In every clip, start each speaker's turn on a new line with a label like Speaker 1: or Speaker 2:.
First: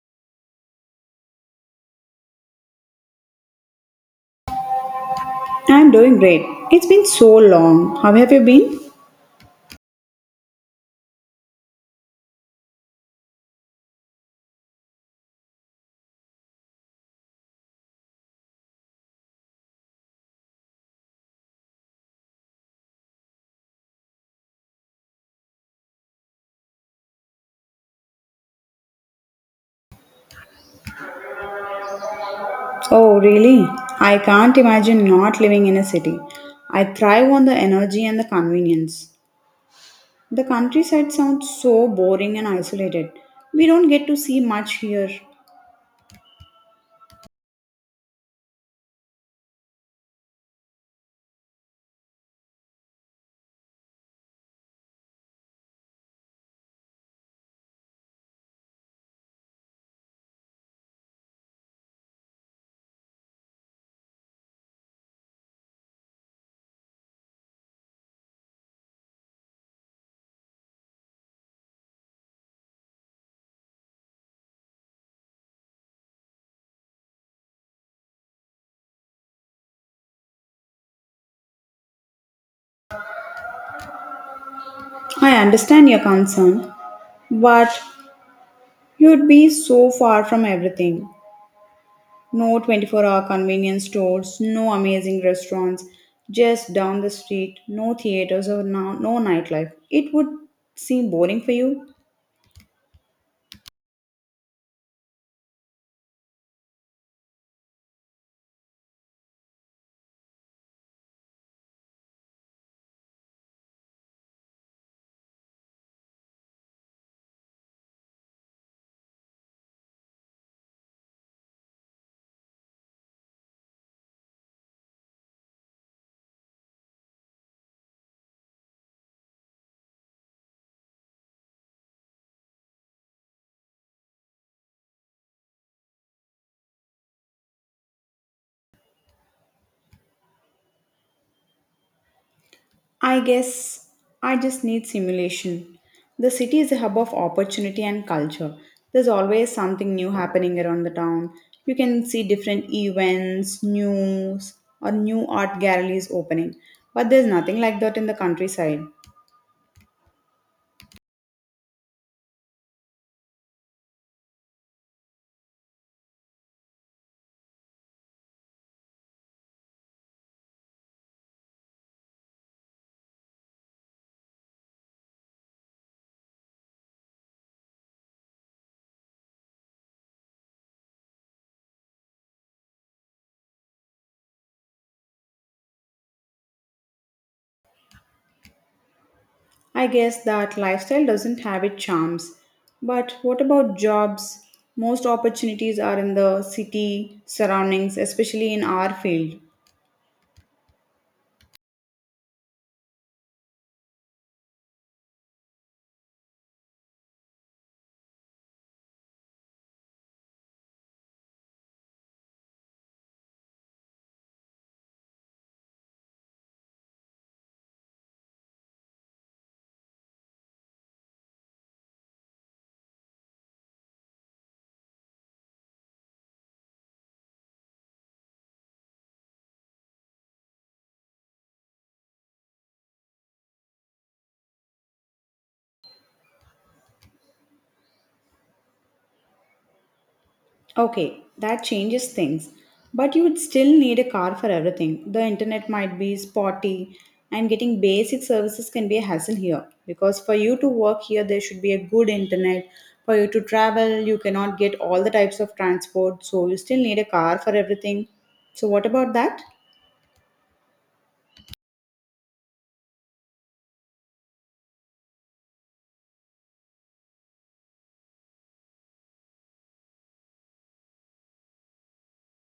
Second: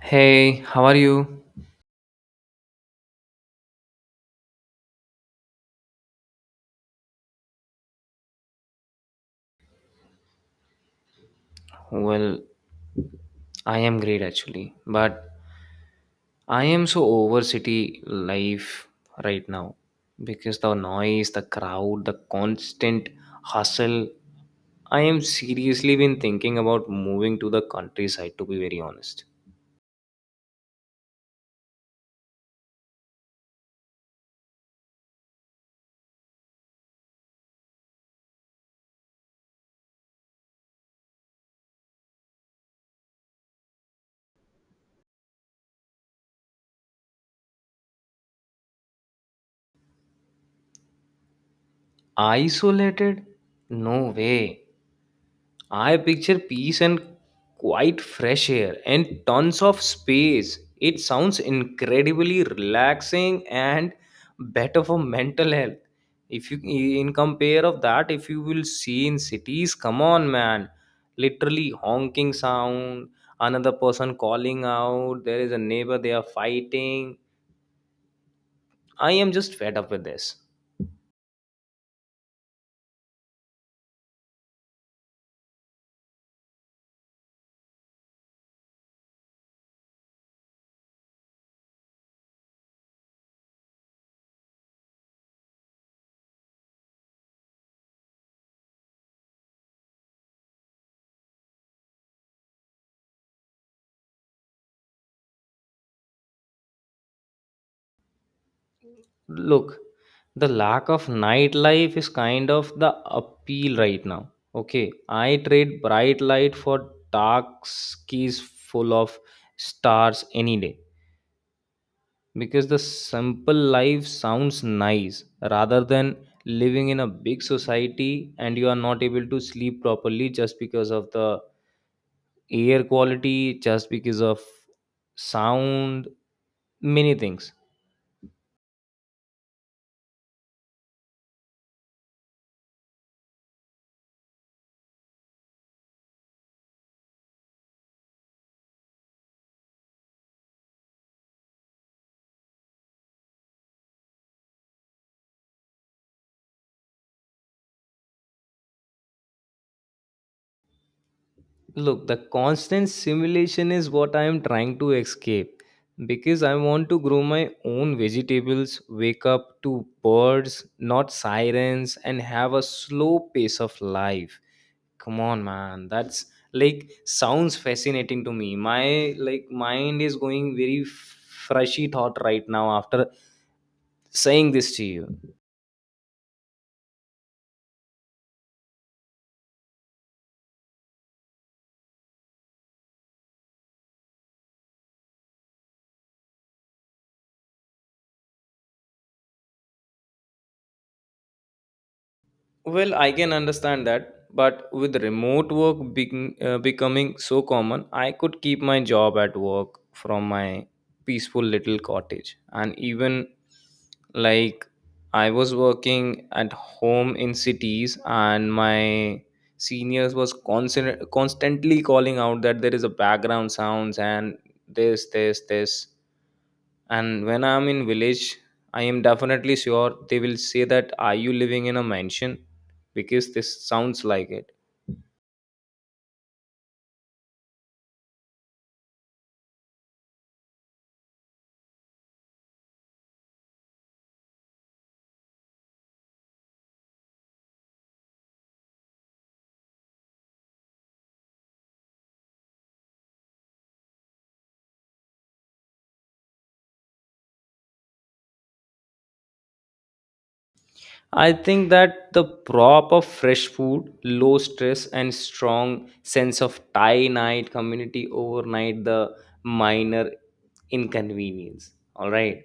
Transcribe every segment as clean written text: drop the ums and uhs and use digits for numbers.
Speaker 1: Hey, how are you?
Speaker 2: I'm doing great. It's been so long. How have you been?
Speaker 1: Well, I am great actually, but I am so over city life right now because the noise, the crowd, the constant hustle. I am seriously been thinking about moving to the countryside to be very honest.
Speaker 2: Oh, really? I can't imagine not living in a city. I thrive on the energy and the convenience. The countryside sounds so boring and isolated. We don't get to see much here.
Speaker 1: Isolated? No way. I picture peace and quite fresh air and tons of space. It sounds incredibly relaxing and better for mental health. If you in compare of that, if you will see in cities, come on man, literally honking sound, another person calling out, there is a neighbor they are fighting. I am just fed up with this.
Speaker 2: I understand your concern, but you'd be so far from everything. No 24-hour hour convenience stores, no amazing restaurants, just down the street, no theaters or no nightlife. It would seem boring for you.
Speaker 1: Look, the lack of nightlife is kind of the appeal right now. Okay, I trade bright light for dark skies full of stars any day because the simple life sounds nice rather than living in a big society and you are not able to sleep properly just because of the air quality, just because of sound, many things.
Speaker 2: I guess I just need simulation. The city is a hub of opportunity and culture. There's always something new happening around the town. You can see different events, news, or new art galleries opening. But there's nothing like that in the countryside.
Speaker 1: Look, the constant simulation is what I am trying to escape because I want to grow my own vegetables, wake up to birds, not sirens, and have a slow pace of life. Come on, man. That's like sounds fascinating to me. My like mind is going very freshy thought right now after saying this to you.
Speaker 2: I guess that lifestyle doesn't have its charms. But what about jobs? Most opportunities are in the city surroundings, especially in our field.
Speaker 1: Well, I can understand that, but with remote work being, becoming so common, I could keep my job at work from my peaceful little cottage. And even like I was working at home in cities, and my seniors was constantly calling out that there is a background sounds and this and when I'm in village I am definitely sure they will say that are you living in a mansion because this sounds like it.
Speaker 2: Okay, that changes things. But you would still need a car for everything. The internet might be spotty, and getting basic services can be a hassle here. Because for you to work here, there should be a good internet. For you to travel, you cannot get all the types of transport, so you still need a car for everything. So, what about that?
Speaker 1: I think that the prop of fresh food, low stress and strong sense of tie night community overnight the minor inconvenience, all right,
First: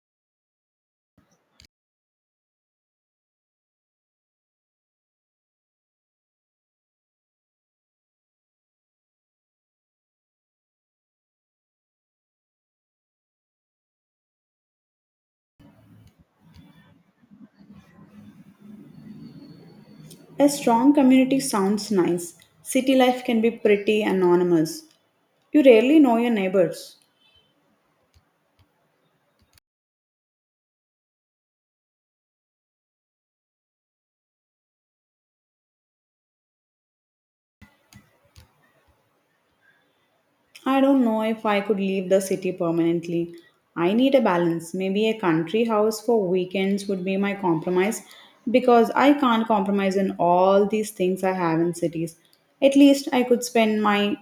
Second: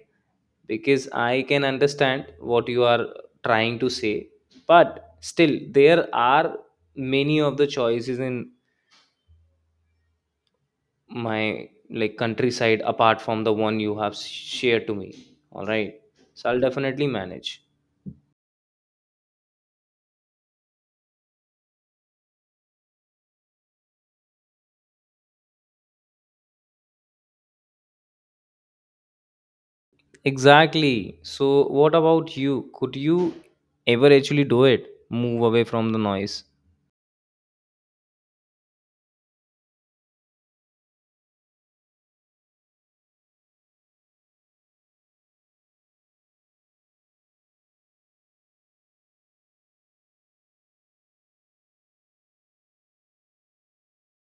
Speaker 1: because I can understand what you are trying to say, but still there are many of the choices in my like countryside apart from the one you have shared to me. All right, so I'll definitely manage.
Speaker 2: A strong community sounds nice. City life can be pretty anonymous. You rarely know your neighbors.
Speaker 1: Exactly, so what about you? Could you ever actually do it, move away from the noise?
Speaker 2: I don't know if I could leave the city permanently. I need a balance. Maybe a country house for weekends would be my compromise because I can't compromise in all these things I have in cities. At least I could spend my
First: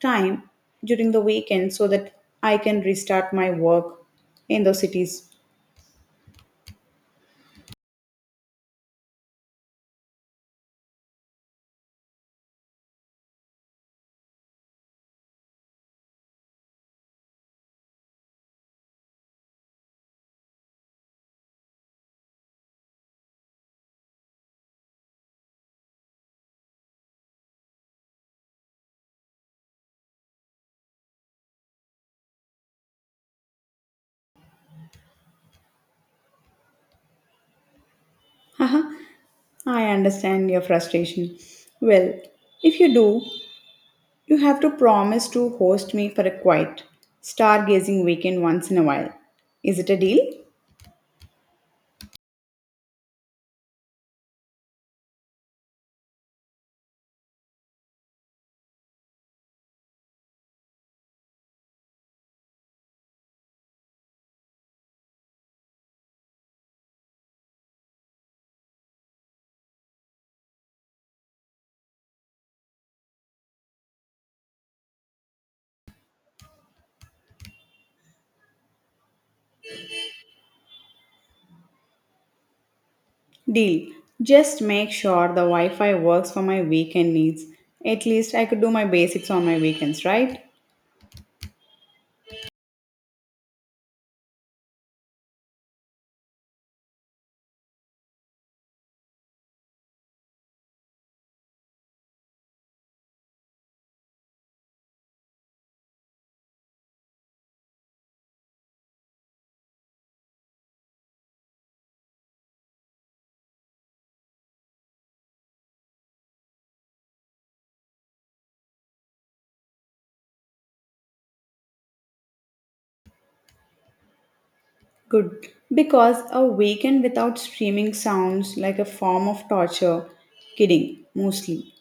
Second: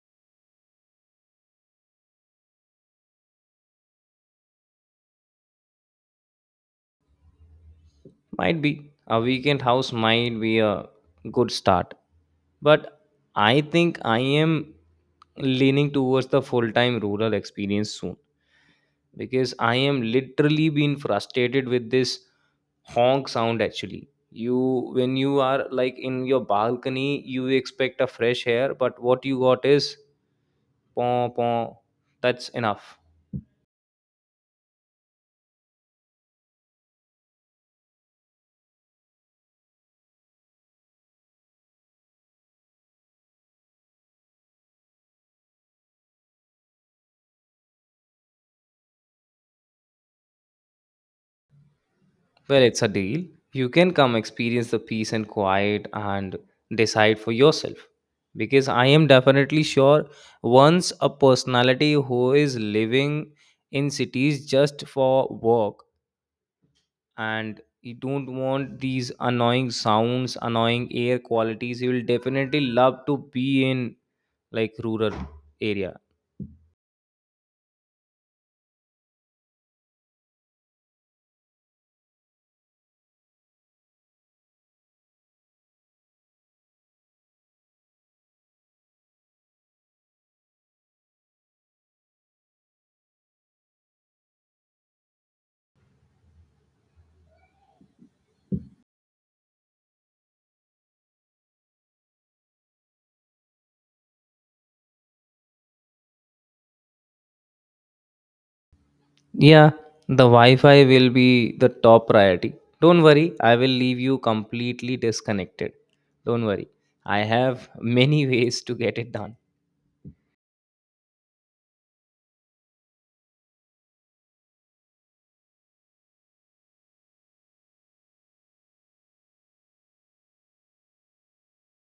Speaker 2: time during the weekend so that I can restart my work in those cities.
Speaker 1: Might be a weekend house might be a good start, but I think I am leaning towards the full time rural experience soon because I am literally being frustrated with this honk sound actually. You when you are like in your balcony, you expect a fresh air, but what you got is paw paw. That's enough.
Speaker 2: Haha, I understand your frustration. Well, if you do, you have to promise to host me for a quiet, stargazing weekend once in a while. Is it a deal?
Speaker 1: Well, it's a deal. You can come experience the peace and quiet and decide for yourself. Because I am definitely sure once a personality who is living in cities just for work and you don't want these annoying sounds annoying air qualities you will definitely love to be in like rural area.
Speaker 2: Deal. Just make sure the Wi Fi works for my weekend needs. At least I could do my basics on my weekends, right?
Speaker 1: Yeah, the wi-fi will be the top priority. Don't worry, I will leave you completely disconnected. Don't worry, I have many ways to get it done.
Speaker 2: Good. Because a weekend without streaming sounds like a form of torture. Kidding, mostly.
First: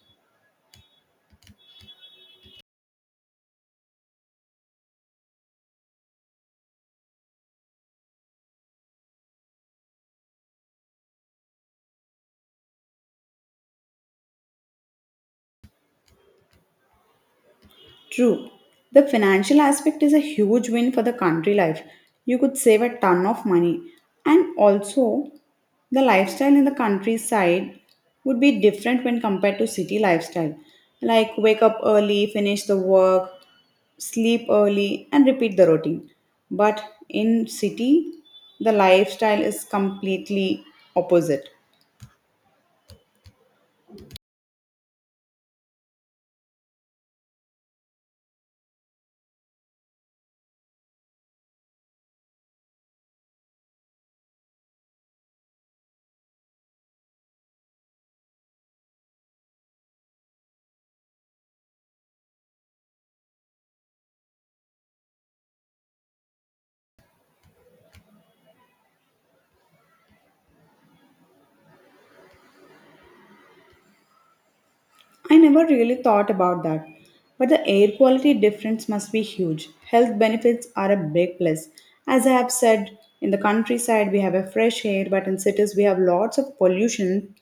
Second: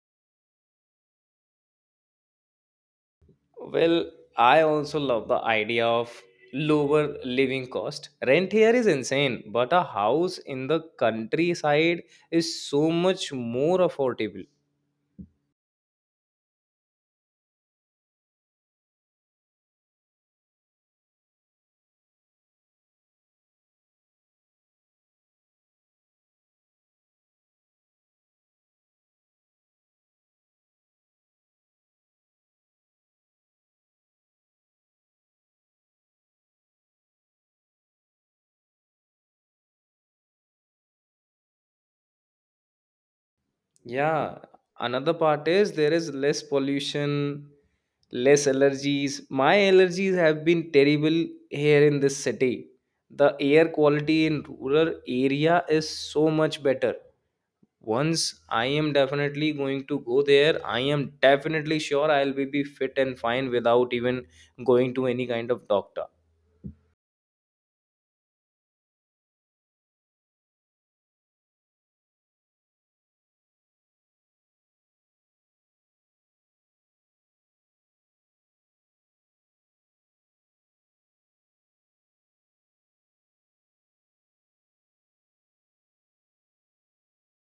Speaker 1: Well, I also love the idea of lower living cost. Rent here is insane, but a house in the countryside is so much more affordable.
Speaker 2: True. The financial aspect is a huge win for the country life. You could save a ton of money. And also, the lifestyle in the countryside would be different when compared to city lifestyle. Like wake up early, finish the work, sleep early and repeat the routine. But in city, the lifestyle is completely opposite.
Speaker 1: Yeah, another part is there is less pollution, less allergies. My allergies have been terrible here in this city. The air quality in rural area is so much better. Once I am definitely going to go there, I am definitely sure I'll be fit and fine without even going to any kind of doctor.
Speaker 2: I never really thought about that. But the air quality difference must be huge. Health benefits are a big plus. As I have said, in the countryside we have a fresh air, but in cities we have lots of pollution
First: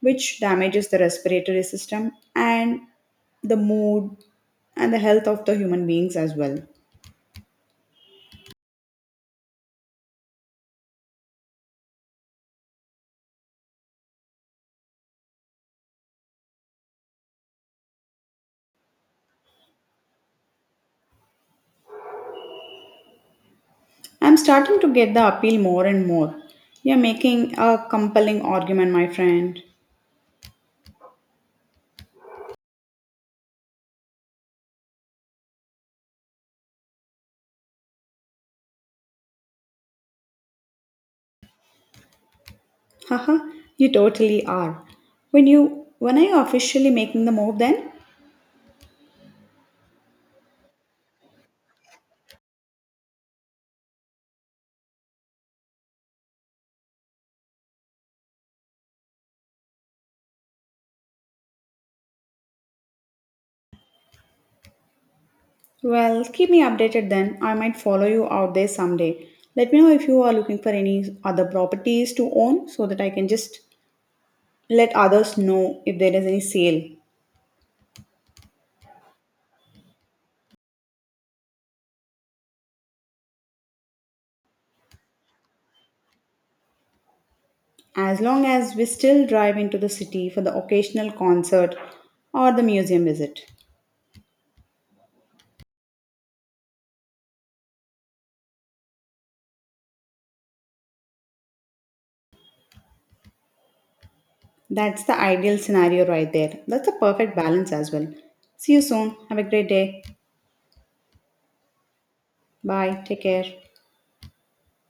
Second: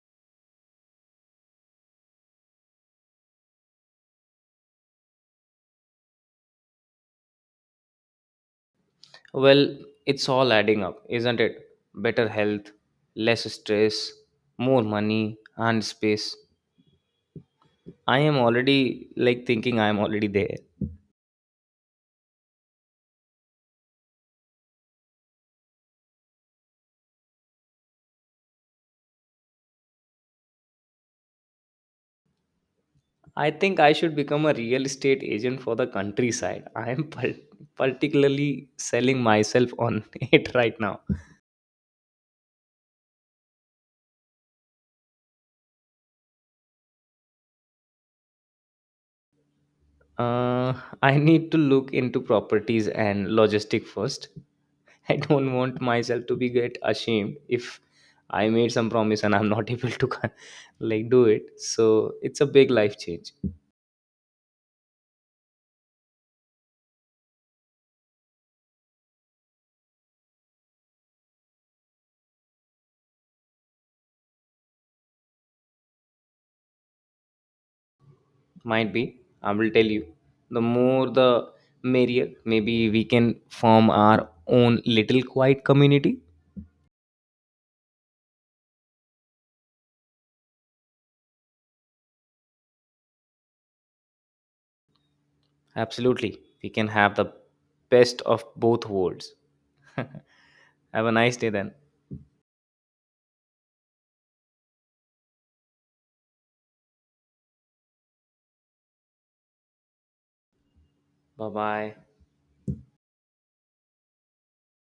Speaker 2: which damages the respiratory system and the mood and the health of the human beings as well.
Speaker 1: Well, it's all adding up, isn't it? Better health, less stress, more money and space. I am already like thinking I am already there.
Speaker 2: I'm starting to get the appeal more and more. You're making a compelling argument, my friend.
Speaker 1: I think I should become a real estate agent for the countryside. I am particularly selling myself on it right now.
Speaker 2: Haha, you totally are. When are you officially making the move then?
Speaker 1: Uh, I need to look into properties and logistic first. I don't want myself to be get ashamed if I made some promise and I'm not able to do it. So it's a big life change.
Speaker 2: Well, keep me updated then. I might follow you out there someday. Let me know if you are looking for any other properties to own so that I can just let others know if there is any sale.
Speaker 1: Might be. I will tell you. The more the merrier. Maybe we can form our own little quiet community.
Speaker 2: As long as we still drive into the city for the occasional concert or the museum visit.
Speaker 1: Absolutely. We can have the best of both worlds. Have a nice day then.
Speaker 2: That's the ideal scenario right there. That's a perfect balance as well. See you soon. Have a great day.
Speaker 1: Bye bye.
Speaker 2: Bye. Take care.